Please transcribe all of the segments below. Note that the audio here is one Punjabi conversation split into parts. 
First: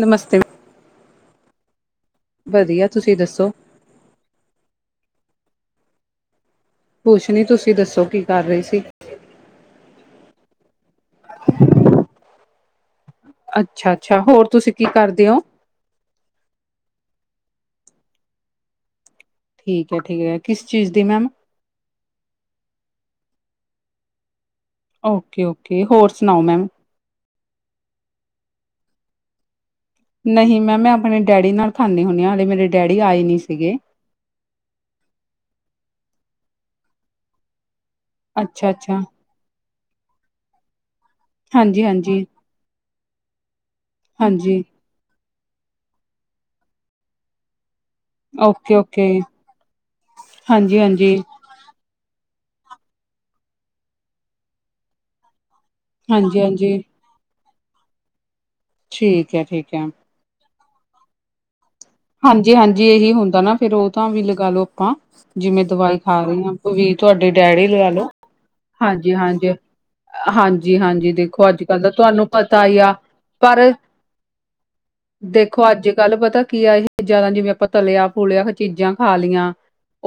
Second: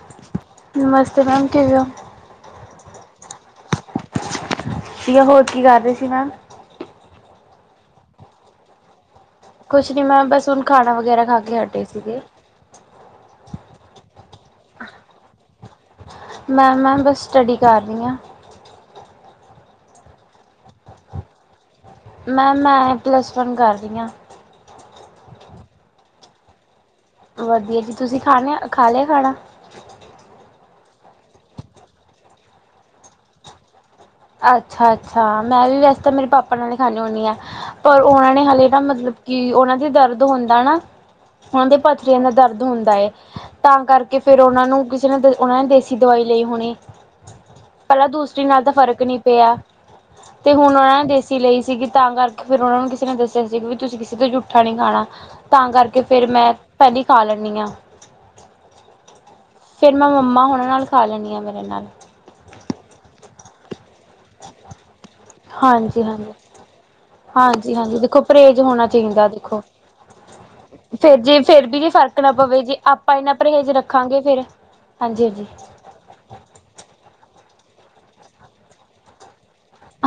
ਨਮਸਤੇ ਨਮਸਤੇ, ਮੈਮ ਕਿਵੇਂ ਹੋ? ਵਧੀਆ, ਤੁਸੀਂ ਦੱਸੋ? ਠੀਕ ਆ, ਹੋਰ ਕੀ ਕਰ ਰਹੇ ਸੀ ਮੈਮ? ਕੁਛ ਨੀ, ਤੁਸੀਂ ਦੱਸੋ ਕੀ ਕਰ ਰਹੇ ਸੀ? ਕੁਛ ਨੀ ਮੈਂ ਬਸ, ਹੁਣ ਖਾਣਾ ਵਗੈਰਾ ਖਾ ਕੇ ਹਟੇ ਸੀਗੇ। ਅੱਛਾ, ਅੱਛਾ। ਹੋਰ ਤੁਸੀਂ ਕੀ ਕਰਦੇ ਓ? ਮੈਂਮ ਮੈਂ, ਬਸ ਸਟੱਡੀ ਕਰ ਰਹੀ ਹਾਂ। ਠੀਕ ਹੈ, ਠੀਕ ਹੈ। ਕਿਸ ਚੀਜ਼ ਦੀ ਮੈਮ? ਮੈਮ, ਮੈਂ ਪਲੱਸ ਵਨ ਕਰ ਰਹੀ ਹਾਂ। ਓਕੇ- ਓਕੇ, ਹੋਰ ਸੁਣਾਓ ਮੈਮ? ਵਧੀਆ ਜੀ, ਤੁਸੀਂ ਖਾਣੇ ਖਾ ਲਿਆ ਖਾਣਾ? ਨਹੀਂ ਮੈਮ, ਮੈਂ ਆਪਣੇ ਡੈਡੀ ਨਾਲ ਖਾਂਦੀ ਹੁੰਦੀ ਹਾਂ, ਹਲੇ ਮੇਰੇ ਡੈਡੀ ਆਏ ਨਹੀਂ ਸੀਗੇ। ਅੱਛਾ ਅੱਛਾ, ਮੈਂ ਵੈਸੇ ਤਾਂ ਮੇਰੇ ਪਾਪਾ ਨਾਲ ਹੀ ਖਾਂਦੀ ਹੁੰਦੀ ਹਾਂ। ਪਰ ਉਹਨਾਂ ਨੇ ਹਾਲੇ ਅੱਛਾ ਨਾ ਅੱਛਾ ਮਤਲਬ ਕਿ ਉਹਨਾਂ ਦੇ ਦਰਦ ਹੁੰਦਾ ਨਾ, ਉਹਨਾਂ ਦੇ ਹਾਂਜੀ ਪਥਰੀਆਂ ਹਾਂਜੀ ਦਾ ਦਰਦ ਹੁੰਦਾ ਹੈ ਤਾਂ ਕਰਕੇ ਕਿ ਫੇਰ ਹਾਂਜੀ ਉਹਨਾਂ ਨੂੰ, ਕਿਸੇ ਨੇ ਉਹਨਾਂ ਨੇ ਦੇਸੀ ਦਵਾਈ ਲਈ ਹੋਣੀ। ਪਹਿਲਾਂ ਦੂਸਰੀ ਨਾਲ ਤਾਂ ਓਕੇ ਫ਼ਰਕ ਫਰਕ ਓਕੇ ਨਹੀਂ ਪਿਆ, ਤੇ ਹੁਣ ਹਾਂਜੀ ਉਹਨਾਂ ਨੇ ਹਾਂਜੀ ਦੇਸੀ ਲਈ ਸੀਗੀ। ਤਾਂ ਕਰਕੇ ਫੇਰ ਉਹਨਾ ਨੂੰ ਕਿਸੇ ਨੇ ਦੱਸਿਆ ਸੀ, ਵੀ ਤੁਸੀਂ ਕਿਸੇ ਤੋਂ ਜੂਠਾ ਨਹੀਂ ਖਾਣਾ। ਤਾਂ ਕਰਕੇ ਕਿ ਫੇਰ ਹਾਂਜੀ ਮੈਂ, ਹਾਂਜੀ ਪਹਿਲੀ ਹੀ ਖਾ ਲੈਂਦੀ ਹਾਂ। ਠੀਕ ਹੈ ਠੀਕ। ਹੈ ਫਿਰ ਮੈਂ ਮੰਮਾ ਹੁਣ ਨਾਲ ਖਾ ਲੈਂਦੀ ਹਾਂ, ਮੇਰੇ ਨਾਲ। ਹਾਂਜੀ, ਹਾਂਜੀ ਇਹੀ ਹੁੰਦਾ ਨਾ ਫੇਰ ਓਹ ਤਾਂ ਵੀ ਲਗਾ ਲੋ ਆਪਾਂ, ਜਿਵੇਂ ਦਵਾਈ ਹਾਂਜੀ ਖਾ ਹਾਂਜੀ। ਰਹੇ ਹਾਂ ਵੀ, ਤੁਹਾਡੇ ਡੈਡੀ ਹਾਂਜੀ ਲਗਾ ਹਾਂਜੀ ਲੋ ਦੇਖੋ ਪਰਹੇਜ਼ ਹੋਣਾ ਹਾਂਜੀ ਚਾਹੀਦਾ ਹਾਂਜੀ ਦੇਖੋ ਹਾਂਜੀ ਹਾਂਜੀ ਫੇਰ ਜੀ ਦੇਖੋ ਅੱਜ ਫੇਰ ਵੀ ਕੱਲ੍ਹ ਜੀ ਦਾ ਫਰਕ ਤੁਹਾਨੂੰ ਨਾ ਪਵੇ, ਪਤਾ ਜੇ ਹੀ ਆ ਆਪਾਂ ਇਹਨਾ ਪਰ ਪਰਹੇਜ਼ ਰੱਖਾਂਗੇ ਫੇਰ ਦੇਖੋ ਅੱਜ ਕੱਲ ਪਤਾ ਕੀ ਆ ਚੀਜ਼ਾਂ ਦਾ, ਜਿਵੇਂ ਆਪਾਂ ਤਲਿਆ, ਫੂਲਿਆ, ਚੀਜ਼ਾਂ ਖਾ ਲਈਆਂ।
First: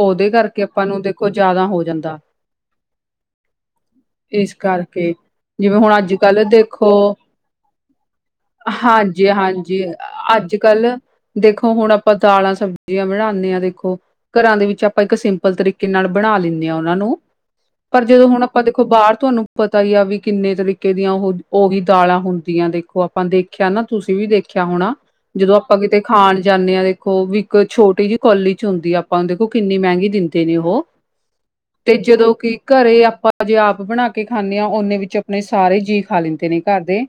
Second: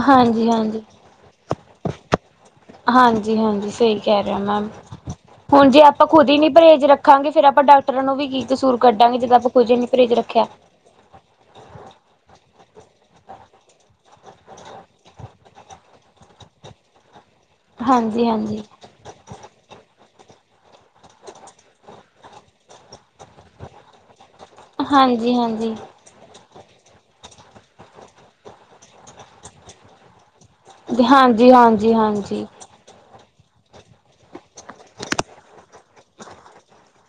ਓਹਦੇ ਹਾਂਜੀ ਕਰਕੇ ਹਾਂਜੀ ਆਪਾਂ ਨੂੰ ਦੇਖੋ, ਜਿਆਦਾ ਹੋ ਜਾਂਦਾ। ਹਾਂਜੀ ਹਾਂਜੀ, ਸਹੀ ਕਹਿ ਰਹਿਓ ਇਸ ਮੈਂਮ। ਕਰਕੇ ਹੁਣ ਜਿਵੇਂ ਜੇ ਆਪਾਂ ਅੱਜ ਖੁਦ ਹੀ ਕੱਲ੍ਹ ਨ ਪਰਹੇਜ਼ ਦੇਖੋ ਰੱਖਾਂਗੇ, ਫੇਰ ਆਪਾਂ ਡਾਕਟਰਾਂ ਨੂੰ ਵੀ ਕੀ ਕਸੂਰ ਕੱਢਾਂਗੇ, ਹਾਂਜੀ ਜਿੱਦਾਂ ਆਪਾਂ ਖੁਦ ਹੀ ਹਾਂਜੀ ਨੀ ਪਰਹੇਜ਼ ਰੱਖਿਆ। ਅੱਜ ਕੱਲ, ਦੇਖੋ ਹੁਣ ਆਪਾਂ ਦਾਲਾਂ ਸਬਜ਼ੀਆਂ ਬਣਾਦੇ ਹਾਂ ਦੇਖੋ, ਘਰਾਂ ਦੇ ਵਿੱਚ ਆਪਾਂ ਇੱਕ ਸਿੰ ਲ ਤਰੀਕੇ ਨਾਲ ਬਣਾ ਲੈਂਦੇ ਹਾਂ ਉਹਨਾਂ ਨੂੰ, ਪਰ ਹਾਂਜੀ ਜਦੋਂ ਹੁਣ ਹਾਂਜੀ ਆਪਾਂ ਦੇਖੋ ਬਾਹਰ ਤੁਹਾਨੂੰ ਪਤਾ ਹੀ ਆ ਵੀ ਕਿੰਨੇ ਤਰੀਕੇ ਦੀਆਂ, ਉਹ ਉਹੀ ਦਾਲਾਂ ਹੁੰਦੀਆਂ ਦੇਖੋ, ਆਪਾਂ ਦੇਖਿਆ ਨਾ, ਤੁਸੀਂ ਵੀ ਦੇਖਿਆ ਦੇਖਿਆ ਹੋਣਾ। ਹਾਂਜੀ ਜਦੋਂ ਹਾਂਜੀ ਆਪਾਂ ਕਿਤੇ ਖਾਣ ਜਾਂਦੇ ਹਾਂ ਦੇਖੋ, ਵੀ ਇੱਕ ਛੋਟੀ ਜਿਹੀ ਕੋਲੀ 'ਚ ਹੁੰਦੀ ਆ ਆਪਾਂ, ਦੇਖੋ ਕਿੰਨੀ ਮਹਿੰਗੀ ਦਿੰਦੀ ਨੇ ਉਹ, ਹਾਂਜੀ ਹਾਂਜੀ ਤੇ ਜਦੋਂ ਹਾਂਜੀ ਕਿ ਘਰੇ ਆਪਾਂ ਜੇ ਆਪ ਬਣਾ ਕੇ ਖਾਂਦੇ ਹਾਂ ਓਨੇ ਵਿੱਚ ਆਪਣੇ ਸਾਰੇ ਜੀਅ ਖਾ ਲੈਂਦੇ ਨੇ ਘਰ ਦੇ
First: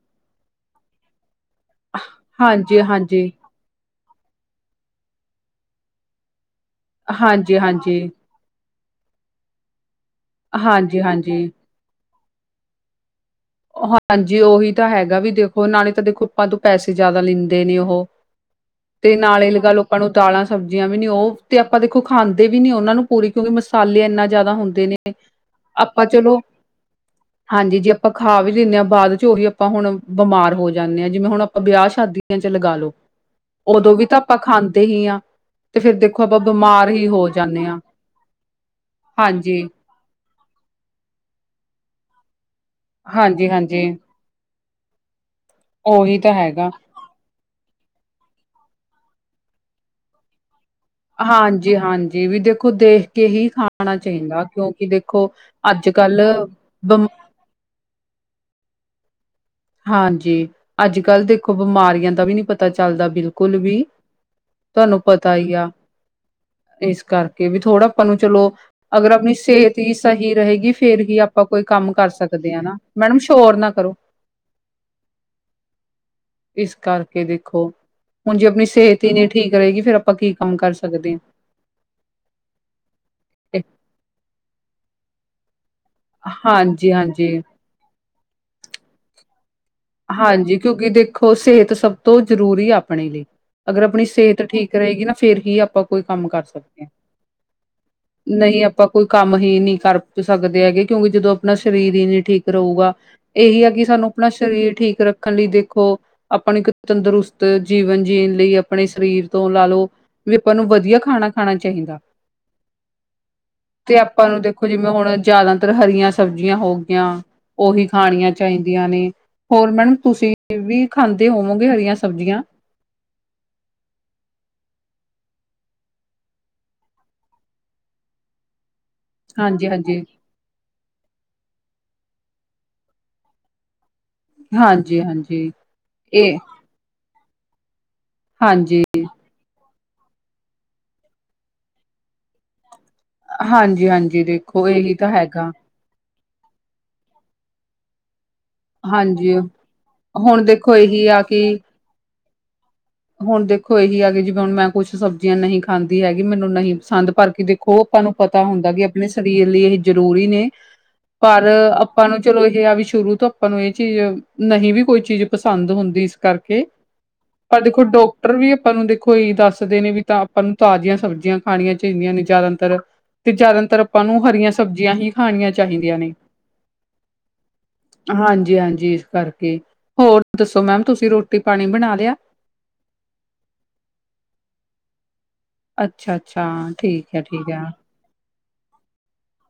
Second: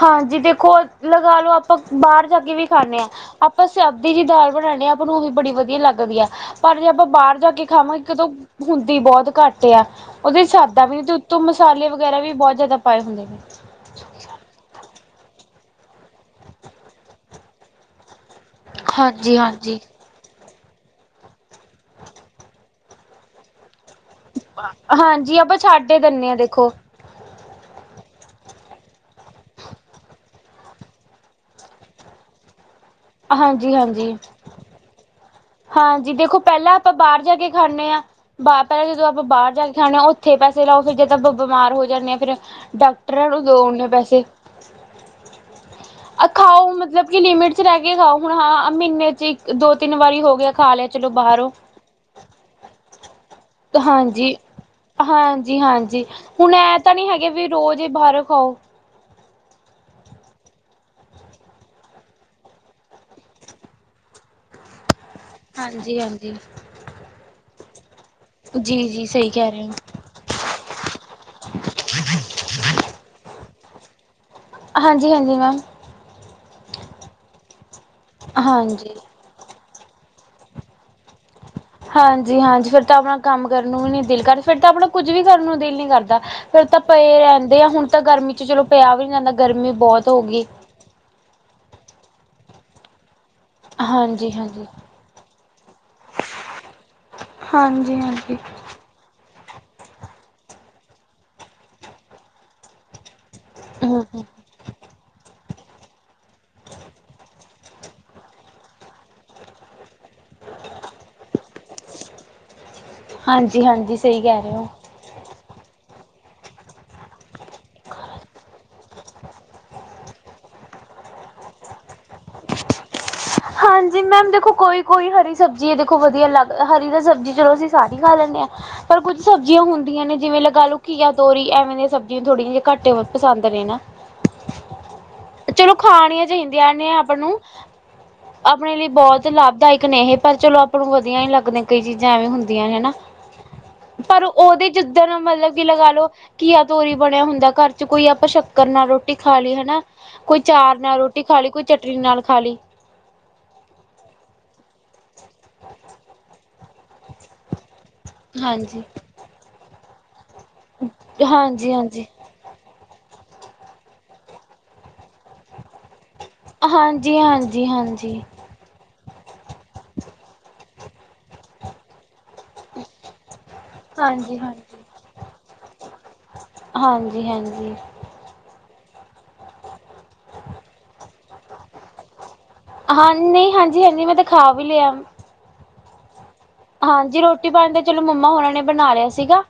ਹਾਂਜੀ ਦੇਖੋ ਲਗਾ ਲੋ ਆਪਾਂ ਬਾਹਰ ਜਾ ਕੇ ਵੀ ਹਾਂਜੀ ਖਾਂਨੇ ਆਂ। ਹਾਂਜੀ ਆਪਾਂ ਸਿਆਦੀ ਜੀ ਦਾਲ ਬਨਾਨੇ ਆ, ਆਪਾਂ ਨੂੰ ਓ ਵੀ ਬੜੀ ਵਧੀਆ ਲੱਗਦੀ ਆ। ਪਰ ਜੇ ਆਪਾਂ ਬਾਰ ਜਾ ਹਾਂਜੀ ਕੇ ਖਾਵਾਂਗੇ, ਹਾਂਜੀ ਇੱਕ ਤਾਂ ਹੁੰਦੀ ਬੋਤ ਘੱਟ ਆ। ਓਦੇ ਸਕਦਾ ਵੀ ਹਾਂਜੀ ਨਈ ਤੇ ਉੱਤੋਂ- ਹਾਂਜੀ ਮਸਾਲੇ ਵਗੈਰਾ ਵੀ ਬੋ ਜਾਦਾ ਪਾਏ ਹੁੰਦੇ ਨੇ। ਓ ਹਾਂਜੀ ਓਹੀ ਤਾਂ ਹੈਗਾ ਵੀ ਦੇਖੋ ਨਾਲੇ ਤਾਂ ਦੇਖੋ ਆਪਾਂ ਤੋਂ ਪੈਸੇ ਜਾਦਾ ਲੈਂਦੇ ਨੇ ਓਹ। ਤੇ ਹਾਂਜੀ ਨਾਲੇ ਹਾਂਜੀ ਲਗਾਲੋ ਆਪਾਂ ਨੂੰ- ਦਾਲਾਂ, ਸਬਜ਼ੀਆਂ ਵੀ ਨੀ ਓ ਤੇ ਆਪਾਂ ਦੇਖੋ ਖਾਂਦੇ ਵੀ ਨੀ ਓਨਾਂ ਨੂੰ ਪੂਰੀ ਕਿਉਂਕਿ ਮਸਾਲੇ ਏਨਾ- ਜਾਦਾ ਹੁੰਦੇ ਨੇ। ਹਾਂਜੀ ਛੱਡ ਹੀ ਆਪਾਂ ਦਿੰਦੇ ਹਾਂ ਚਲੋ ਦੇਖੋ -ਹਾਂਜੀ ਜੇ ਆਪਾਂ- ਖਾ ਵੀ ਲਿੰਣੇ ਆਂ। ਬਾਅਦ ਚ ਓਹੀ ਆਪਾਂ ਹੁਣ ਬਿਮਾਰ ਹੋ ਜਾਂਨੇ ਆਂ। ਜਿਵੇਂ ਹੁਣ ਆਪਾਂ ਬਿਆ ਸ਼ਾਦੀਆਂ' ਚ ਲਗਾਲੋ। ਹਾਂਜੀ ਓਦੋਂ ਵੀ ਹਾਂਜੀ ਤਾਂ ਆਪਾਂ ਖਾਂਦੇ ਹੀ ਹਾਂ। ਤੇ ਫਿਰ ਹਾਂਜੀ ਦੇਖੋ ਆਪਾਂ ਪੈਲਾਂ ਬਿਮਾਰ ਆਪਾਂ ਹੀ ਬਾਰ ਹੋ ਜਾ ਕੇ ਜਾਂਦੇ ਹਾਂ ਖਾਂਣੇ ਆਂ। ਬਾਰ ਤਾਂ ਜਦੋਂ ਆਪਾਂ ਬਾਰ ਹਾਂਜੀ ਜਾ ਕੇ ਖਾਣਾ। ਓ- ਓਥੇ ਪੈਸੇ ਲਾਓ। ਫੇਰ ਜੇ ਤਾ ਆਪਾਂ ਬਿਮਾਰ ਹੋ ਜਾਂਨੇ ਆਂ ਫੇਰ- ਡਾਕਟਰਾਂ ਨੂੰ ਹਾਂਜੀ ਦੋ ਓਨੇ ਹਾਂਜੀ ਪੈਸੇ। ਉਹੀ ਆ ਤਾਂ ਹੈਗਾ ਖਾਓ ਮਤਲਬ ਕੀ ਲਿਮੀਟ- ਚ ਰੈ ਕੇ ਖਾਓ। ਹੁਣ ਹਾਂ ਮੀਨੇ 'ਚ ਇੱਕ ਦੋ- ਤਿੰਨ ਵਾਰੀ ਹੋ ਗਿਆ ਖਾ ਲਿਆ। ਚਲੋ ਬਾਹਰੋਂ ਹਾਂਜੀ- ਹਾਂਜੀ ਵੀ ਦੇਖੋ ਦੇਖ ਕੇ ਹੀ ਖਾਣਾ ਹਾਂਜੀ ਚਾਹੀਦਾ। ਕਿਉਂਕਿ ਦੇਖੋ- ਹਾਂਜੀ ਹਾਂਜੀ ਅੱਜ-ਕੱਲ, ਹੁਣ ਐ ਤਾਂ ਬਮ- ਨਹੀਂ ਹੈਗੇ ਵੀ ਰੋਜ਼ ਈ ਬਾਹਰੋਂ ਖਾਓ। ਹਾਂਜੀ ਅੱਜ ਕੱਲ੍ਹ ਦੇਖੋ ਬਿਮਾਰੀਆਂ ਦਾ ਵੀ ਨੀ ਪਤਾ ਚੱਲਦਾ ਬਿਲਕੁਲ ਵੀ। ਤੁਆਨੂੰ ਪਤਾ ਈ ਆ। ਹਾਂਜੀ ਹਾਂਜੀ ਏਸ ਕਰਕੇ ਵੀ ਥੋੜਾ- ਆਪਾਂ ਨੂੰ ਚਲੋ ਜੀ ਜੀ -ਅਗਰ ਸਹੀ ਆਪਣੀ ਕਹਿ ਰਹੇ ਸੇਤ ਹੋ ਈ- ਸਹੀ ਰਹੇਗੀ ਫੇਰ ਹੀ ਆਪਾਂ ਕੋਈ ਕੰਮ ਕਰ ਸਕਦੇ ਆ ਨਾ। ਮੈਡਮ ਸ਼ੋਰ ਨਾ ਕਰੋ। ਹਾਂਜੀ- ਹਾਂਜੀ ਮੈਮ। ਇਸ ਕਰਕੇ ਵੇਖੋ। ਹੁਣ ਜੇ ਆਪਣੀ ਹਾਂਜੀ ਸੇਤ ਈ ਨੀ ਠੀਕ ਰ‌ਏਗੀ, ਫੇਰ ਆਪਾਂ ਕੀ ਕੰਮ ਕਰ ਸਕਦੇ ਆਂ। ਹਾਂਜੀ -ਹਾਂਜੀ ਫੇਰ ਤਾਂ ਆਪਣਾ ਕੰਮ ਕਰਨ ਨੂੰ ਵੀ ਨੀ ਦਿਲ ਕਰਦਾ। ਫੇਰ ਤਾਂ ਆਪਣਾ ਕੁੱਝ ਵੀ ਕਰਨ ਨੂੰ ਦਿਲ ਨੀ ਕਰਦਾ। ਫੇਰ ਤਾਂ ਪਏ ਹਾਂਜੀ-ਹਾਂਜੀ। ਰੈਂਦੇ ਆਂ। ਹੁਣ ਤਾਂ ਗਰਮੀ 'ਚ ਚਲੋ ਪਿਆ ਵੀ ਨੀ ਜਾਂਦਾ, ਗਰਮੀ ਬੋਤ ਹੋਗੀ। ਹਾਂਜੀ, ਕਿਉਂਕਿ ਦੇਖੋ ਸੇਹਤ ਸਭ ਤੋਂ ਜ਼ਰੂਰੀ ਆਪਣੇ ਲਈ। ਅਗਰ ਆਪਣੀ ਹਾਂਜੀ ਸੇਤ ਹਾਂਜੀ ਠੀਕ ਰ‌ਏਗੀ ਨਾ ਫੇਰ ਹੀ ਆਪਾਂ ਕੋਈ ਕੰਮ ਕਰ ਸਕਦੇ ਆਂ। ਹਾਂਜੀ-ਹਾਂਜੀ ਨਹੀਂ ਆਪਾਂ ਕੋਈ ਕੰਮ ਹੀ ਨੀ ਕਰ ਸਕਦੇ ਹੈਗੇ। ਕਿਉਂਕਿ ਜਦੋਂ ਆਪਣਾ ਸਰੀਰ ਈ ਨੀ ਠੀਕ ਰ‌ਊਗਾ। ਏਹੀ ਆ ਕੀ ਸਾਨੂੰ ਹਮ ਆਪਣਾ ਸਰੀਰ ਠੀਕ ਰੱਖਣ ਲਈ ਦੇਖੋ- ਆਪਣੀ ਇਕ ਤੰਦਰੁਸਤ ਜੀਵਨ ਜੀਣ ਲਈ ਆਪਣੇ ਸਰੀਰ ਤੋਂ ਲਾ ਲਓ- ਵੀ ਆਪਾਂ ਨੂੰ ਵਧੀਆ ਖਾਣਾ- ਖਾਣਾ ਚਾਹੀਦਾ। ਹਾਂਜੀ ਤੇ ਹਾਂਜੀ ਸਹੀ ਆਪਾਂ ਨੂੰ ਕਹਿ ਰਹੇ ਦੇਖੋ ਹੋ ਜਿਵੇਂ ਹੁਣ- ਜਾਦਾਤਰ ਹਰੀਆਂ ਸਬਜ਼ੀਆਂ ਹੋ ਗਈਆਂ। ਓਹੀ ਖਾਣੀਆਂ ਚਾਹੀਦੀਆਂ ਨੇ। ਹੋਰ ਮੈਮ ਤੁਸੀਂ ਵੀ ਖਾਂਦੇ ਹੋਵੋਂਗੇ ਹਰੀਆਂ ਸਬਜ਼ੀਆਂ। ਹਾਂਜੀ ਮੈਮ ਦੇਖੋ ਕੋਈ ਕੋਈ ਹਰੀ ਸਬਜ਼ੀ ਏ ਦੇਖੋ ਵਧੀਆ ਲੱਗ, ਹਰੀ ਤੇ ਸਬਜ਼ੀ ਚਲੋ ਅਸੀਂ ਸਾਰੀ ਖਾ ਲੈਂਣੇ ਆਂ। ਪਰ ਕੁੱਝ ਸਬਜ਼ੀਆਂ ਹਾਂਜੀ ਹਾਂਜੀ ਹੁੰਦੀਆਂ ਨੇ ਜਿਵੇਂ ਲਗਾ ਲੋ- ਘੀਆ ਤੋਰੀ ਐਵੇਂ ਦੀਆਂ ਸਬਜ਼ੀਆਂ ਥੋੜ੍ਹੀਆਂ ਜੀਆਂ ਘੱਟ ਏ ਪਸੰਦ ਨੇ ਨਾ। ਹਾਂਜੀ ਹਾਂਜੀ ਚਲੋ ਖਾਣੀਆਂ ਇਹ ਚਾਹੀਦੀਆਂ ਨੇ ਆਪ ਨੂੰ। ਆਪਣੇ ਹਾਂਜੀ ਲਈ ਬੋਤ ਲਾਭਦਾਇਕ ਨੇ ਇਹ। ਪਰ ਚਲੋ ਆਪਾਂ ਨੂੰ ਵਧੀਆ ਨੀ ਲੱਗਦੀਆਂ ਕਈ ਚੀਜ਼ਾਂ ਐਵੇਂ ਹੁੰਦੀਆਂ ਨੇ ਹਨਾ। ਹਾਂਜੀ ਹਾਂਜੀ ਪਰ ਓਦੇ ਦੇਖੋ ਇਹੀ ਤਾਂ ਜਿੱਦਨ ਹੈਗਾ ਮਤਲਬ ਕਿ ਲਗਾ ਲੋ - ਘੀਆ ਤੋਰੀ ਬਣਿਆ ਹੁੰਦਾ ਘਰ ਚ ਕੋਈ ਆਪਾਂ ਸ਼ੱਕ- ਰ ਨਾਲ ਰੋਟੀ ਹਾਂਜੀ ਖਾ ਲੀ ਹਨਾ। ਕੋਈ ਹੁਣ ਦੇਖੋ ਚਾਰ ਨਾਲ ਇਹੀ ਆ ਰੋਟੀ ਕਿ ਖਾ ਲੀ, ਕੋਈ ਚਟਨੀ ਨਾਲ ਖਾ ਲੀ। ਹੁਣ ਦੇਖੋ ਏਹੀ ਆ ਕਿ ਜਿਵੇਂ ਹੁਣ ਮੈਂ ਕੁਛ ਸਬਜ਼ੀਆਂ ਨਹੀਂ ਖਾਂਦੀ ਹੈਗੀ। ਮੈਨੂੰ ਨਹੀਂ ਪਸੰਦ, ਪਰ ਕਿ ਦੇਖੋ- ਆਪਾਂ ਨੂੰ ਪਤਾ ਹੁੰਦਾ ਹਾਂਜੀ। ਕਿ ਆਪਣੇ ਸਰੀਰ ਲਈ ਇਹ ਜ਼ਰੂਰੀ ਨੇ। ਪਰ ਹਾਂਜੀ ਹਾਂਜੀ ਹਾਂਜੀ ਆਪਾਂ ਨੂੰ ਚਲੋ ਇਹ ਆ ਵੀ ਸ਼ੁਰੂ ਤੋਂ ਆਪਾਂ ਨੂੰ ਇਹ ਚੀਜ਼ ਨਹੀਂ ਵੀ ਕੋਈ ਚੀਜ਼ ਪਸੰਦ ਹੁੰਦੀ। ਇਸ ਕਰਕੇ ਹਾਂਜੀ, ਹਾਂਜੀ। ਪਰ ਹਾਂਜੀ ਦੇਖੋ ਹਾਂਜੀ। ਡੋਕਟਰ ਵੀ ਆਪਾਂ ਨੂੰ ਦੇਖੋ ਏਹੀ ਦੱਸਦੇ ਨੇ ਵੀ ਤਾਂ ਆਪਾਂ ਨੂੰ ਤਾਜ਼ੀਆਂ ਸਬਜ਼ੀਆਂ ਖਾਣੀਆਂ ਚਾਹੀਦੀਆਂ ਨੇ ਜਾਦਾਤਰ ਤੇ ਜਾਦਾਤਰ ਆਪਾਂ ਨੂੰ ਹਾਂਜੀ ਹਰੀਆਂ ਸਬਜ਼ੀਆਂ ਹੀ ਖਾਣੀਆਂ ਚਾਹੀਦੀਆਂ ਨੇ। ਹਾਂਜੀ ਹਾਂਜੀ, ਹਾਂਜੀ ਇਸ ਕਰਕੇ। ਹੋਰ ਦੱਸੋ ਮੈਮ, ਤੁਸੀਂ ਰੋਟੀ ਪਾਣੀ ਬਣਾ ਲਿਆ। ਹਾਂ ਨਹੀਂ ਹਾਂਜੀ, ਹਾਂਜੀ ਮੈਂ ਤਾਂ ਖਾ ਵੀ ਲਿਆ। ਅੱਛਾ, ਅੱਛਾ ਠੀਕ ਹੈ, ਹਾਂਜੀ ਰੋਟੀ ਠੀਕ ਹੈ। ਪਾਣੀ ਤਾਂ ਚਲੋ ਮੰਮਾ ਉਹਨਾਂ ਨੇ ਬਣਾ ਲਿਆ ਸੀਗਾ।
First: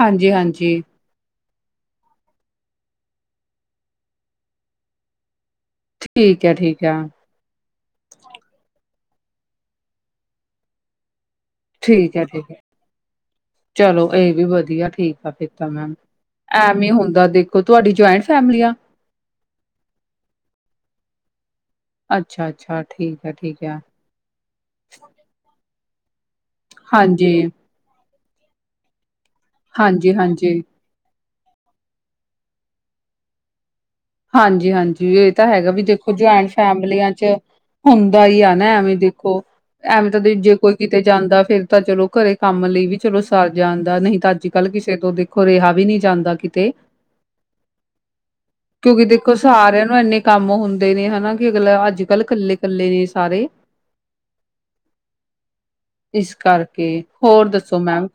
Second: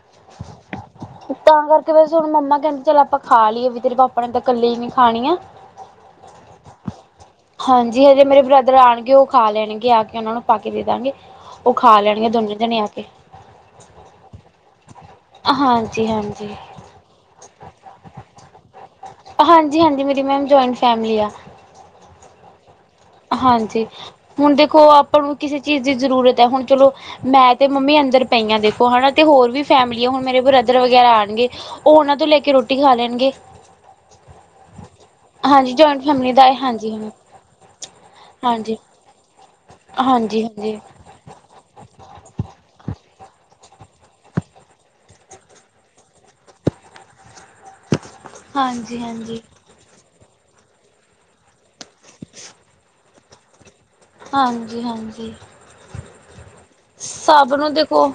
ਹਾਂਜੀ, ਹਾਂਜੀ। ਤਾਂ ਕਰਕੇ ਵੈਸੇ ਮੰਮਾ ਕਹਿੰਦੀ ਚੱਲ ਆਪਾਂ ਖਾ ਲਈਏ ਵੀ ਤੇਰੇ ਪਾਪਾ ਨੇ ਤਾਂ ਕੱਲੇ ਨੀ ਖਾਣੀ ਆ। ਠੀਕ ਹੈ, ਠੀਕ ਹੈ। ਹਾਂਜੀ ਹਜੇ ਮੇਰੇ ਬ੍ਰਦਰ ਆਉਣਗੇ ਉਹ ਖਾ ਲੈਣਗੇ ਆ ਕੇ ਉਹਨਾਂ ਨੂੰ ਪਾ ਕੇ ਦੇ ਦਾਂਗੇ। ਉਹ ਖਾ ਠੀਕ ਹੈ ਲੈਣਗੇ ਠੀਕ ਦੋਨੇ ਜਣੇ ਆ ਕੇ ਚਲੋ ਇਹ ਵੀ ਵਧੀਆ ਠੀਕ। ਈਮੇਲ ਮੈਮ ਹਾਂਜੀ ਹਾਂਜੀ। ਐਵੇ ਹੁੰਦਾ ਦੇਖੋ ਤੁਹਾਡੀ ਜਆਇੰਟ ਫੈਮਲੀ ਆ। ਹਾਂਜੀ, ਹਾਂਜੀ ਮੇਰੀ ਮੈਮ ਜੁਆਇੰਟ ਫੈਮਲੀ ਆ। ਅੱਛਾ, ਅੱਛਾ। ਹਾਂਜੀ ਹੁਣ ਦੇਖੋ ਆਪਾਂ ਨੂੰ ਕਿਸੇ ਚੀਜ਼ ਦੀ ਜ਼ਰੂਰਤ ਹੈ ਹੁਣ ਚਲੋ ਹਾਂਜੀ। ਮੈਥ ਤੇ ਮੰਮੀ ਅੰਦਰ ਪਈਆਂ ਦੇਖੋ ਹਨਾ ਤੇ ਹੋਰ ਵੀ ਫੈਮਲੀ ਆ ਹੁਣ ਮੇਰੇ ਹਾਂਜੀ-ਹਾਂਜੀ, ਬ੍ਰਦਰ ਵਗੈਰਾ ਆਉਣਗੇ ਉਹ ਉਹਨਾਂ ਤੋਂ ਲੈ ਕੇ ਰੋਟੀ ਖਾ ਲੈਣਗੇ। ਹਾਂਜੀ, ਹਾਂਜੀ ਇਹ ਤਾਂ ਹੈਗਾ ਹਾਂਜੀ ਵੀ ਦੇਖੋ ਫੈਮਿਲੀ ਜੁਆਇੰਟ ਦਾ ਹਾਂਜੀ ਫੈਮਲੀਆਂ ਹਾਂਜੀ। ਚ ਹੁੰਦਾ ਹੀ ਆ ਨਾ ਹਾਂਜੀ ਐਵੇਂ ਦੇਖੋ ਐਵੇਂ ਤਾਂ ਹਾਂਜੀ ਜੇ ਕੋਈ ਹਾਂਜੀ ਕਿਤੇ ਜਾਂਦਾ ਫੇਰ ਤਾਂ ਚਲੋ ਘਰੇ ਕੰਮ ਲਈ ਵੀ ਚਲੋ ਸਰ ਜਾਂਦਾ ਨਹੀਂ ਤਾਂ ਅੱਜ ਕੱਲ ਕਿਸੇ ਤੋਂ ਹੋ ਰਿਹਾ ਵੀ ਨਹੀਂ ਜਾਂਦਾ ਕਿਤੇ। ਹਾਂਜੀ ਕਿਉਂਕਿ ਦੇਖੋ ਹਾਂਜੀ। ਸਾਰਿਆਂ ਨੂੰ ਇੰਨੇ ਕੰਮ ਹੁੰਦੇ ਨੇ ਹਨਾ ਕਿ ਅਗਲਾ ਅੱਜ ਅੱਜ ਕੱਲ੍ਹ ਇਕੱਲੇ ਕੱਲੇ ਨੇ ਸਾਰੇ। ਹਾਂਜੀ, ਹਾਂਜੀ। ਇਸ ਕਰਕੇ ਹੋਰ ਨੂੰ ਦੱਸੋ ਮੈਮ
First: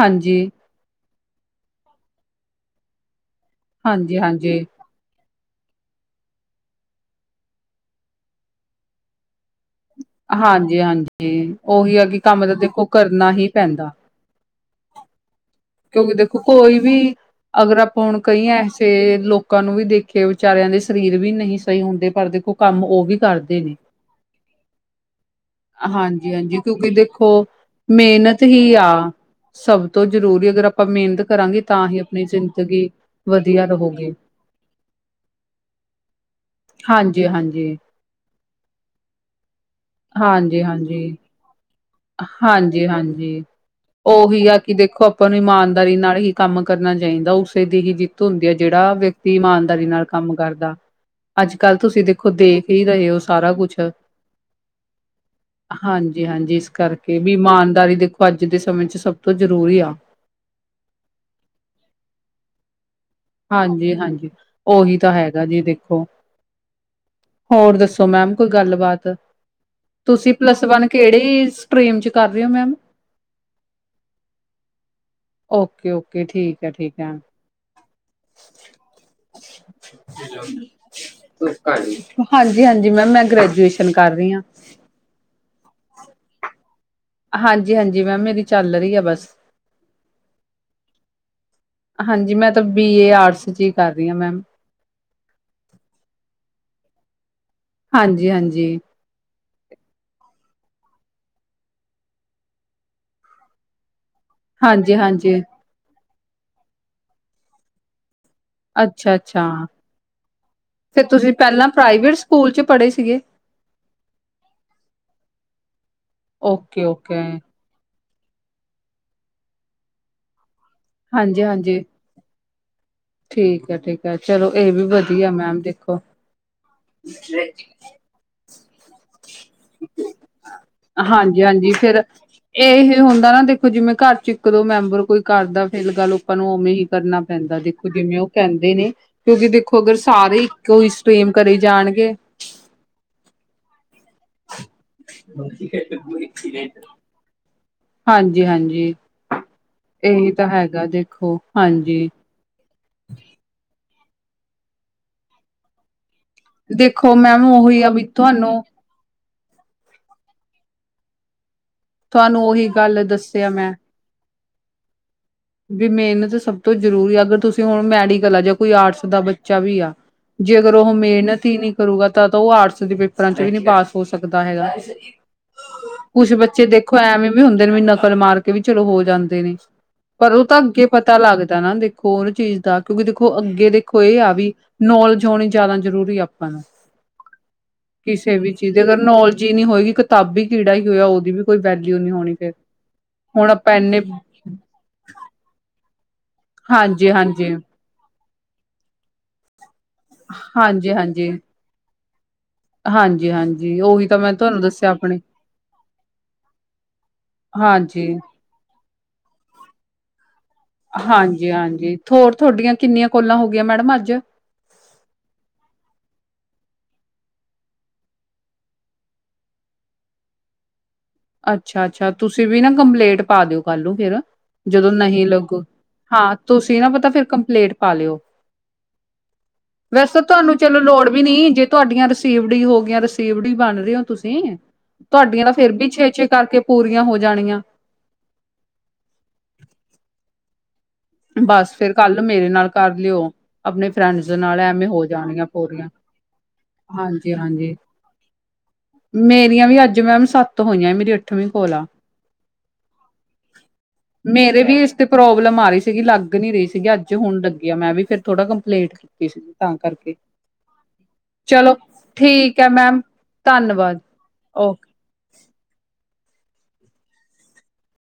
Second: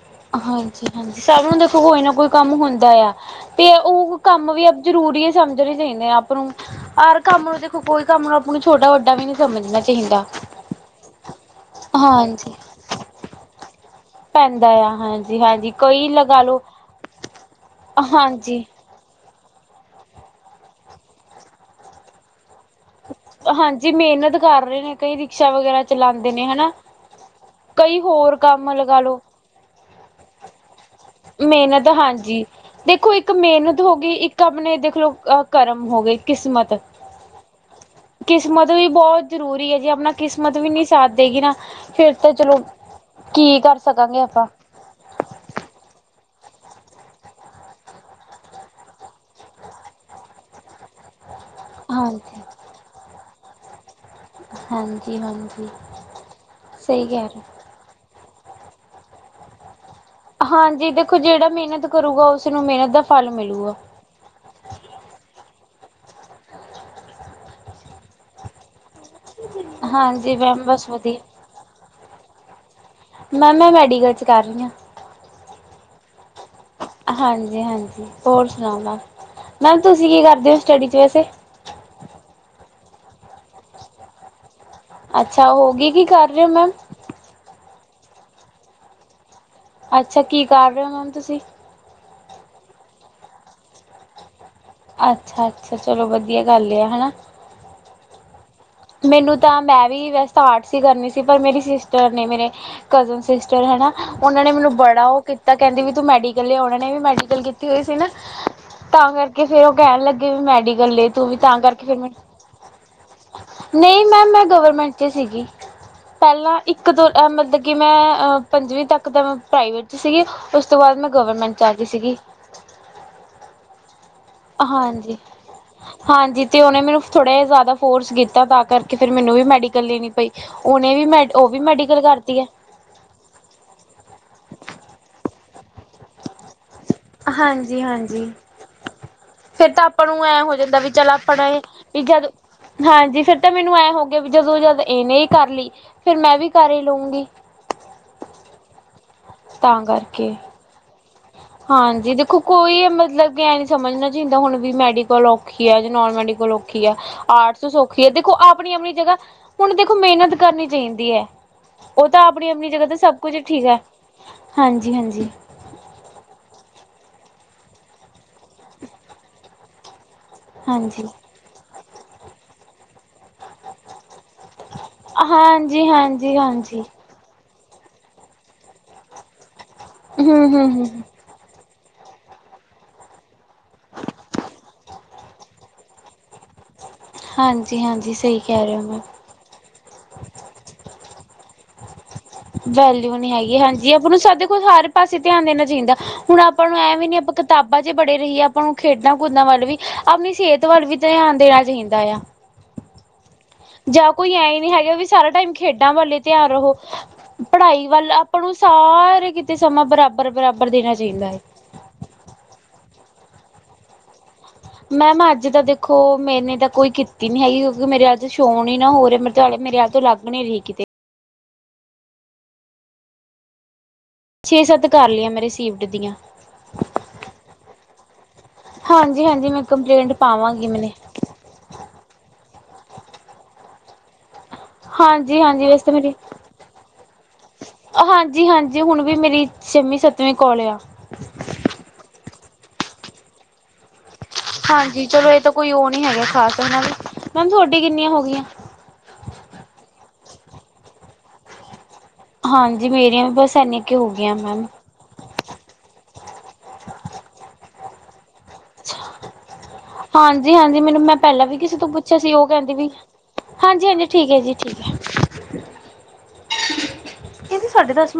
ਹਾਂਜੀ। ਹਾਂਜੀ ਸਭ ਨੂੰ ਦੇਖੋ ਕੋਈ ਨਾ ਕੋਈ ਕੰਮ ਹੁੰਦਾ ਆ ਤੇ ਉਹ ਹਾਂਜੀ ਕੰਮ ਹਾਂਜੀ ਵੀ ਜ਼ਰੂਰੀ ਸਮਝਣੇ ਚਾਹੀਦੇ ਆ ਆਪ ਨੂੰ। ਹਰ ਕੰਮ ਨੂੰ ਦੇਖੋ ਕੋਈ ਕੰਮ ਨੂੰ ਆਪ ਨੂੰ ਛੋਟਾ ਵੱਡਾ ਵੀ ਨੀ ਸਮਝਣਾ। ਚਾਹੀਦਾ ਹਾਂਜੀ ਹਾਂਜੀ ਉਹੀ ਆ ਕਿ ਕੰਮ ਹਾਂਜੀ ਦਾ ਦੇਖੋ ਕਰਨਾ ਹੀ ਪੈਂਦਾ। ਪੈਂਦਾ ਆ ਹਾਂਜੀ, ਹਾਂਜੀ। ਕਿਉਂਕਿ ਦੇਖੋ ਕੋਈ ਵੀ ਅਗਰ ਆਪਾਂ ਹੁਣ ਕਹੀਏ ਹਾਂਜੀ ਤੇ ਲੋਕਾਂ ਨੂੰ ਵੀ ਦੇਖੇ ਵਿਚਾਰਿਆਂ ਦੇ ਸਰੀਰ ਵੀ ਨਹੀਂ ਸਹੀ ਹੁੰਦੇ ਪਰ ਦੇਖੋ ਕੰਮ ਉਹ ਵੀ ਕਰਦੇ ਨੇ ਹਾਂਜੀ ਮਿਹਨਤ ਕਰ ਰਹੇ ਨੇ ਕਈ ਰਿਕਸ਼ਾ ਵਗੈਰਾ ਚਲਾਉਂਦੇ ਹਾਂਜੀ, ਨੇ ਹਾਂਜੀ ਹਨਾ। ਕਿਉਂਕਿ ਦੇਖੋ ਕਈ ਹੋਰ ਮਿਹਨਤ ਕੰਮ ਹੀ ਲਗਾ ਆ ਲੋ ਸਭ ਤੋਂ ਜ਼ਰੂਰੀ ਅਗਰ ਆਪਾਂ ਮਿਹਨਤ ਕਰਾਂਗੇ ਤਾਂ ਮਿਹਨਤ ਹੀ ਆਪਣੀ ਹਾਂਜੀ ਜ਼ਿੰਦਗੀ ਦੇਖੋ ਇੱਕ ਵਧੀਆ ਮਿਹਨਤ ਹੋ ਰਹੋਗੀ ਗਈ ਇੱਕ ਆਪਣੇ ਦੇਖ ਲਓ ਅ ਕਰਮ ਹੋ ਗਈ ਕਿਸਮਤ। ਹਾਂਜੀ ਹਾਂਜੀ ਕਿਸਮਤ ਵੀ ਬਹੁਤ ਜ਼ਰੂਰੀ ਹੈ, ਜੇ ਆਪਣਾ ਕਿਸਮਤ ਹਾਂਜੀ ਵੀ ਨਹੀਂ ਸਾਥ ਹਾਂਜੀ ਦੇਗੀ ਨਾ ਫੇਰ ਹਾਂਜੀ, ਹਾਂਜੀ ਉਹੀ ਵੀ ਆਪਾਂ ਆ ਕਿ ਦੇਖੋ ਆਪਾਂ ਨੂੰ ਇਮਾਨਦਾਰੀ ਨਾਲ ਹੀ ਕੰਮ ਕਰਨਾ ਚਾਹੀਦਾ ਉਸੇ ਦੀ ਹੀ ਜਿੱਤ ਹੁੰਦੀ ਹੈ ਜਿਹੜਾ ਵਿਅਕ ਦੀ ਇਮਾਨਦਾਰੀ ਨਾਲ ਕੰਮ ਕਰਦਾ। ਅੱਜ ਕੱਲ੍ਹ ਤੁਸੀਂ ਦੇਖੋ ਹਾਂਜੀ ਦੇਖ ਹੀ ਰਹੇ ਹੋ ਸਾਰਾ ਕੁਛ। ਹਾਂਜੀ ਹਾਂਜੀ ਹਾਂਜੀ-ਹਾਂਜੀ ਸਹੀ ਕਰਕੇ ਕਹਿ ਵੀ ਰਹੇ ਇਮਾਨਦਾਰੀ ਦੇਖੋ ਅੱਜ ਦੇ, ਸਮੇਂ ਚ ਸਭ ਤੋਂ ਜ਼ਰੂਰੀ ਆ ਹਾਂਜੀ ਦੇਖੋ ਜਿਹੜਾ ਮਿਹਨਤ ਕਰੂਗਾ ਉਸਨੂੰ ਮਿਹਨਤ ਦਾ ਫਲ ਮਿਲੂਗਾ ਹਾਂਜੀ-ਹਾਂਜੀ ਉਹੀ ਤਾਂ ਹੈਗਾ ਜੀ, ਦੇਖੋ ਹੋਰ ਦੱਸੋ ਮੈਮ ਕੋਈ ਗੱਲਬਾਤ ਹਾਂ ਤੁਸੀਂ ਪਲੱਸ ਵਨ ਕਿਹੜੇ ਸਟਰੀਮ ਚ, ਕਰ ਰਹੇ ਹੋ ਮੈਮ ਮੈਮ ਮੈਂ ਮੈਡੀਕਲ ਚ, ਕਰ ਰਹੀ ਹਾਂ ਓਕੇ-ਓਕੇ ਠੀਕ ਹੈ ਠੀਕ ਹੈ ਹਾਂਜੀ-ਹਾਂਜੀ ਹੋਰ ਸੁਣਾਓ ਮੈਮ, ਮੈਮ ਤੁਸੀਂ ਕੀ ਕਰਦੇ ਹੋ ਸਟੱਡੀ ਚ, ਵੈਸੇ ਹਾਂਜੀ-ਹਾਂਜੀ ਮੈਮ ਮੈਂ ਗ੍ਰੈਜੂਏਸ਼ਨ ਕਰ ਰਹੀ ਹਾਂ ਅੱਛਾ ਹੋ ਗਈ ਕੀ ਕਰ ਰਹੇ ਹੋ ਮੈਮ ਹਾਂਜੀ-ਹਾਂਜੀ, ਮੈਮ ਮੇਰੀ ਚੱਲ ਰਹੀ ਆ, ਬਸ। ਅੱਛਾ, ਕੀ ਕਰ ਰਹੇ ਹੋ, ਮੈਮ ਤੁਸੀਂ? ਹਾਂਜੀ, ਮੈਂ ਤਾਂ ਬੀ ਏ ਆਰਟਸ ਚ, ਹੀ ਕਰ ਰਹੀ ਹਾਂ ਮੈਮ। ਅੱਛਾ-ਅੱਛਾ ਚਲੋ ਵਧੀਆ ਗੱਲ ਆ, ਹਨਾ ਹਾਂਜੀ-ਹਾਂਜੀ। ਮੈਨੂੰ ਤਾਂ ਮੈਂ, ਵੀ ਵੈਸੇ ਤਾਂ ਆਰਟਸ ਹੀ ਕਰਨੀ ਸੀ, ਪਰ ਮੇਰੀ ਸਿਸਟਰ ਨੇ, ਮੇਰੇ ਕਜ਼ਨ ਸਿਸਟਰ ਹੈ ਨਾ ਉਹਨਾਂ ਨੇ ਮੈਨੂੰ ਹਾਂਜੀ ਬੜਾ ਉਹ ਹਾਂਜੀ ਕੀਤਾ ਕਹਿੰਦੀ ਵੀ, ਤੂੰ ਮੈਡੀਕਲ ਲਿਆ, ਉਹਨਾਂ ਨੇ ਵੀ, ਮੈਡੀਕਲ ਕੀਤੀ ਹੋਈ ਸੀ ਨਾ ਤਾਂ ਅੱਛਾ ਕਰਕੇ, ਅੱਛਾ ਫੇਰ ਉਹ ਕਹਿਣ ਲੱਗੇ ਵੀ, ਮੈਡੀਕਲ ਫਿਰ ਲੈ ਤੂੰ ਤੁਸੀਂ ਵੀ, ਤਾਂ ਪਹਿਲਾਂ ਕਰਕੇ ਫੇਿਰ ਮੈ ਪ੍ਰਾਈਵੇਟ ਸਕੂਲ ਚ ਪੜ੍ਹੇ ਸੀਗੇ ਨਹੀਂ ਮੈਮ, ਮੈਂ ਗਵਰਮੈਂਟ ਚ ਸੀਗੀ ਪਹਿਲਾਂ ਓਕੇ ਇੱਕ-ਦੋ ਓਕੇ ਮਤਲਬ ਕਿ ਮੈਂ ਪੰਜਵੀਂ ਤੱਕ ਤਾਂ ਮੈਂ ਪ੍ਰਾਈਵੇਟ 'ਚ ਸੀਗੀ, ਉਸ ਤੋਂ ਬਾਅਦ ਮੈਂ ਹਾਂਜੀ ਗਵਰਮੈਂਟ 'ਚ ਆ ਹਾਂਜੀ ਗਈ ਸੀਗੀ। ਠੀਕ ਐ ਠੀਕ। ਹੈ ਚਲੋ ਇਹ ਵੀ ਹਾਂਜੀ, ਵਧੀਆ ਮੈਮ ਦੇਖੋ ਹਾਂਜੀ ਤੇ ਉਹਨੇ ਮੈਨੂੰ ਥੋੜਾ ਜਿਹਾ ਜ਼ਿਆਦਾ ਫੋਰਸ ਕੀਤਾ ਤਾਂ ਕਰਕੇ ਫਿਰ ਮੈਨੂੰ ਵੀ, ਮੈਡੀਕਲ ਲੈਣੀ ਪਈ, ਉਹਨੇ ਵੀ ਮੈਡੀ ਹਾਂਜੀ ਉਹ ਵੀ, ਹਾਂਜੀ ਮੈਡੀਕਲ ਫਿਰ ਕਰਦੀ ਐਂ। ਇਹ ਹੀ ਹੁੰਦਾ ਨਾ ਦੇਖੋ, ਜਿਵੇਂ ਘਰ ਚ ਇੱਕ-ਦੋ ਮੈਂਬਰ ਕੋਈ ਕਰਦਾ, ਫਿਰ ਗੱਲ ਆਪਾਂ ਨੂੰ ਉਵੇਂ ਹੀ ਕਰਨਾ ਪੈਂਦਾ। ਜਿਵੇਂ ਉਹ ਹਾਂਜੀ-ਹਾਂਜੀ ਕਹਿੰਦੇ ਨੇ, ਕਿਉਂਕਿ ਫੇਰ ਦੇਖੋ ਤਾਂ ਅਗਰ ਆਪਾਂ ਨੂੰ ਸਾਰੇ ਐਂ ਹੋ ਜਾਂਦਾ ਇੱਕੋ ਈ, ਵੀ ਚੱਲ ਸਟਰੀਮ ਆਪਣਾ ਕਰੇ ਇਹ ਵੀ ਜਾਣਗੇ ਜਦ ਹਾਂਜੀ, ਫੇਰ ਤਾਂ ਮੈਨੂੰ ਐਂ ਹੋ ਗਿਆ, ਵੀ ਜਦੋਂ ਜਦ ਇਹਨੇ ਹੀ ਕਰ ਲਈ, ਫੇਿਰ ਮੈਂ ਵੀ ਕਰ ਹੀ ਲਊਂਗੀ ਹਾਂਜੀ-ਹਾਂਜੀ। ਤਾਂ ਇਹੀ ਕਰਕੇ ਤਾਂ ਹੈਗਾ ਦੇਖੋ ਹਾਂਜੀ। ਕੋਈ ਮਤਲਬ ਕਿ ਐਂ ਨੀ ਸਮਝਣਾ ਚਾਹੀਦਾ, ਹੁਣ ਵੀ ਮੈਡੀਕਲ ਔਖੀ ਆ ਜਾਂ ਨੋਨ ਮੈਡੀਕਲ ਲ ਔਖੀ ਹੈ, ਦੇਖੋ ਮੈਮ ਆਰਟਸ ਉਹੀ ਆ ਵੀ ਸੌਖੀ ਹੈ, ਦੇਖੋ ਤੁਹਾਨੂੰ ਆਪਣੀ-ਆਪਣੀ ਜਗ੍ਹਾ ਹੁਣ ਦੇਖੋ ਮਿਹਨਤ ਕਰਨੀ ਚਾਹੀਦੀ ਹੈ‌। ਉਹ ਤਾਂ ਤੁਹਾਨੂੰ ਉਹੀ ਆਪਣੀ-ਆਪਣੀ ਜਗ੍ਹਾ ਤੇ ਗੱਲ ਸਭ ਕੁਝ ਦੱਸਿਆ ਠੀਕ ਮੈਂ ਹੈ ਹਾਂਜੀ-ਹਾਂਜੀ ਵੀ ਮਿਹਨਤ ਸਭ ਤੋਂ ਜ਼ਰੂਰੀ ਆ। ਅਗਰ ਤੁਸੀਂ ਹੁਣ ਮੈਡੀਕਲ ਆ ਜਾਂ ਕੋਈ ਆਰਟਸ ਦਾ ਬੱਚਾ ਵੀ ਆ ਜੇ ਅਗਰ ਉਹ ਹਾਂਜੀ ਮਿਹਨਤ ਹੀ ਨਹੀਂ ਕਰੂੰਗਾ, ਤਾਂ ਉਹ ਆਰਟਸ ਦੇ ਪੇਪਰਾਂ ਚ, ਹੀ ਨੀ ਪਾਸ ਹੋ ਸਕਦਾ ਹੈਗਾ। ਕੁਛ ਬੱਚੇ ਹਾਂਜੀ-ਹਾਂਜੀ-ਹਾਂਜੀ ਦੇਖੋ ਐਵੇਂ ਵੀ ਹੁੰਦੇ ਨੇ, ਵੀ ਨਕਲ ਮਾਰ ਕੇ ਵੀ, ਚਲੋ ਹੋ ਜਾਂਦੇ ਨੇ। ਪਰ ਉਹ ਤਾਂ, ਹੂੰ-ਹੂੰ-ਹੂੰ ਅੱਗੇ ਪਤਾ ਲੱਗਦਾ, ਨਾ ਦੇਖੋ ਉਹ ਚੀਜ਼ ਦਾ ਕਿਉਂਕਿ ਦੇਖੋ ਅੱਗੇ ਦੇਖੋ ਇਹ ਆ ਵੀ ਨੌਲੇਜ ਆਉਣੀ ਜ਼ਿਆਦਾ ਜ਼ਰੂਰੀ ਆਪਾਂ ਨੂੰ। ਹਾਂਜੀ-ਹਾਂਜੀ ਕਿਸੇ ਸਹੀ ਵੀ ਕਹਿ ਚੀਜ਼ ਰਹੇ ਦੀ ਹੋ ਅਗਰ ਮੈਮ ਨੋਲਜੀ ਨਹੀਂ ਹੋਏਗੀ, ਕਿਤਾਬੀ ਕੀੜਾ ਹੀ ਹੋਇਆ। ਉਹਦੀ ਵੀ ਕੋਈ ਵੈਲਿਊ ਨਹੀਂ ਹੋਣੀ ਫਿਰ। ਵੈਲਿਊ ਨੀ ਹੁਣ ਹੈਗੀ। ਹਾਂਜੀ ਇੰਨੇ ਆਪਾਂ ਨੂੰ ਸਾਡੇ ਕੋਲ ਸਾਰੇ ਪਾਸੇ ਧਿਆਨ ਦੇਣਾ ਚਾਹੀਦਾ। ਹੁਣ ਨੂੰ ਐਂ ਵੀ ਨੀ ਆਪਾਂ ਹਾਂਜੀ-ਹਾਂਜੀ, ਕਿਤਾਬਾਂ ਹਜੇ ਬੜੇ ਰਹੀਏ, ਆਪਾਂ ਨੂੰ ਖੇਡਾਂ ਕੂਦਾਂ ਵੱਲ ਵੀ, ਆਪਣੀ ਸਿਹਤ ਵੱਲ ਵੀ ਧਿਆਨ ਦੇਣਾ ਚਾਹੀਦਾ ਆ। ਹਾਂਜੀ-ਹਾਂ ਜਾਂ ਕੋਈ ਐਂ ਨੀ ਹੈਗਾ ਵੀ ਸਾਰਾ ਟਾਈਮ ਖੇਡਾਂ ਵੱਲ ਧੇਆਨ ਰਹੋ, ਪੜਾਈ ਵੱਲ ਆ ਹਾਂਜੀ। ਆਪਾਂ ਨੂੰ ਸਾਰੇ ਕੀਤੇ ਸਮਾਂ ਬਰਾਬਰ-ਬਰਾਬਰ ਦੇਣਾ ਚਾਈਦਾ ਏ। ਹਾਂਜੀ। ਹੋਰ ਤੋਡੀਆਂ ਕੀਨੀਆਂ ਕੋਲਾਂ ਹੋ ਗਈਆਂ ਮੈਡਮ ਅੱਜ? ਮੈਮ ਅੱਜ ਤਾਂ ਦੇਖੋ ਮੇਨੇ ਤਾਂ ਕੋਈ ਕੀਤੀ ਨੀ ਹੈਗੀ, ਕੋਕੀ ਮੇਰੇ ਆਲੇ ਚ ਸੋਅ ਨੀ ਨਾ ਹੋ ਰੀ ਮੇਰੇਲੇ ਮੇਰੇ ਆ ਤੋਂ ਲੱਗ ਗ ਨੀ ਰੀ ਕੀਤੇ। ਅੱਛਾ-ਅੱਛਾ, ਤੁਸੀਂ ਵੀ ਨਾ ਕੰਪਲੇਂਟ ਪਾ ਦੇਓ ਕੱਲ ਨੂੰ ਫੇਰ ਛੇ ਸੱਤ ਜਦੋਂ ਕਰ ਨਹੀ ਲਈਆਂ ਮੈਂ ਲੱਗੂ, ਰਿਸੀਵਡ ਦੀਆਂ ਹਾਂ ਤੁਸੀਂ ਨਾ ਪਤਾ ਫੇਰ ਕੰਪਲੇਂਟ ਪਾ ਲੇਓ। ਹਾਂਜੀ-ਹਾਂਜੀ ਮੈਂ ਕੰਪਲੇਂਟ ਤੁਹਾਨੂੰ ਪਾਵਾਂਗੀ। ਚਲੋ ਮੈਨੇ ਲੋੜ ਵੀ ਨੀ, ਜੇ ਧਾਡੀਆਂ ਰਸੀਵਡ ਈ ਹੋ ਗੀਆਂ ਰਸੀਵਡ ਈ ਬਨ ਦੇ ਓ ਤੁਸੀ। ਹਾਂਜੀ ਤੁਡੀਆਂ ਤਾਂ ਹਾਂਜੀ ਫੇਰ ਵੈਸੇ ਵੀ ਛੇ-ਛੇ ਕਰਕੇ ਪੂਰੀਆਂ ਹੋ ਜਾਣੀਆਂ। ਹਾਂਜੀ-ਹਾਂਜੀ ਹੁਣ ਵੀ ਮੇਰੀ ਛੇਵੀਂ-ਸੱਤਵੀਂ ਕੋਲ ਆ। ਬਸ ਫੇਰ ਕੱਲ ਮੇਰੇ ਨਾਲ ਕਰ ਲੇਓ, ਆਪਣੇ ਫਰੈਂਡ ਨਾਲ ਐਵੇਂ ਹੋ ਹਾਂਜੀ ਚਲੋ ਇਹ ਜਾਣਗੀਆਂ ਤਾਂ ਕੋਈ ਪੂਰੀਆਂ, ਉਹ ਨਹੀਂ ਹੈਗਾ ਖਾਸ ਹਨਾ ਵੀ ਮੈਮ ਹਾਂਜੀ-ਹਾਂਜੀ। ਤੁਹਾਡੀ ਕਿੰਨੀਆਂ ਹੋ ਗਈਆਂ ਮੇਰੀਆਂ ਵੀ ਅੱਜ ਮੈਮ ਸੱਤ ਹੋਈਆਂ ਮੇਰੀ ਅੱਠਵੀਂ ਕੋਲ ਆ। ਹਾਂਜੀ, ਮੇਰੀਆਂ ਵੀ ਬਸ ਐਨੀ ਕੁ ਹੋ ਗਈਆਂ ਮੇਰੇ ਮੈਮ। ਵੀ ਇਸ ਤੇ ਪ੍ਰੋਬਲਮ ਆ ਰੀ ਸੀਗੀ ਲੱਗ ਨੀ ਰਈ ਸੀਗੀ ਅੱਜ ਹੁਣ ਲੱਗੀ ਆ ਮੈਂ ਵੀ ਫੇਰ ਥੋੜਾ ਕੰਪਲੇਂਟ ਕੀਤੀ ਸੀ ਤਾਂ ਕਰਕੇ ਹਾਂਜੀ-ਹਾਂਜੀ ਮੈਨੂੰ ਮੈਂ ਪੈਂਲਾਂ ਵੀ ਚਲੋ ਕੀਸੇ ਤੋਂ ਪੁੱਛੇਆ ਸੀ ਓ ਠੀਕ ਹੈ ਕੈਂਦੀ ਵੀ ਮੈਮ ਧੰਨਵਾਦ ਹਾਂਜੀ-ਹਾਂਜੀ ਠੀਕ ਐ ਜੀ ਓਕੇ ਠੀਕ ਐ, ਕੈਂਦੀ ਸਾਡੇ ਤਾਂ ਸੂਟ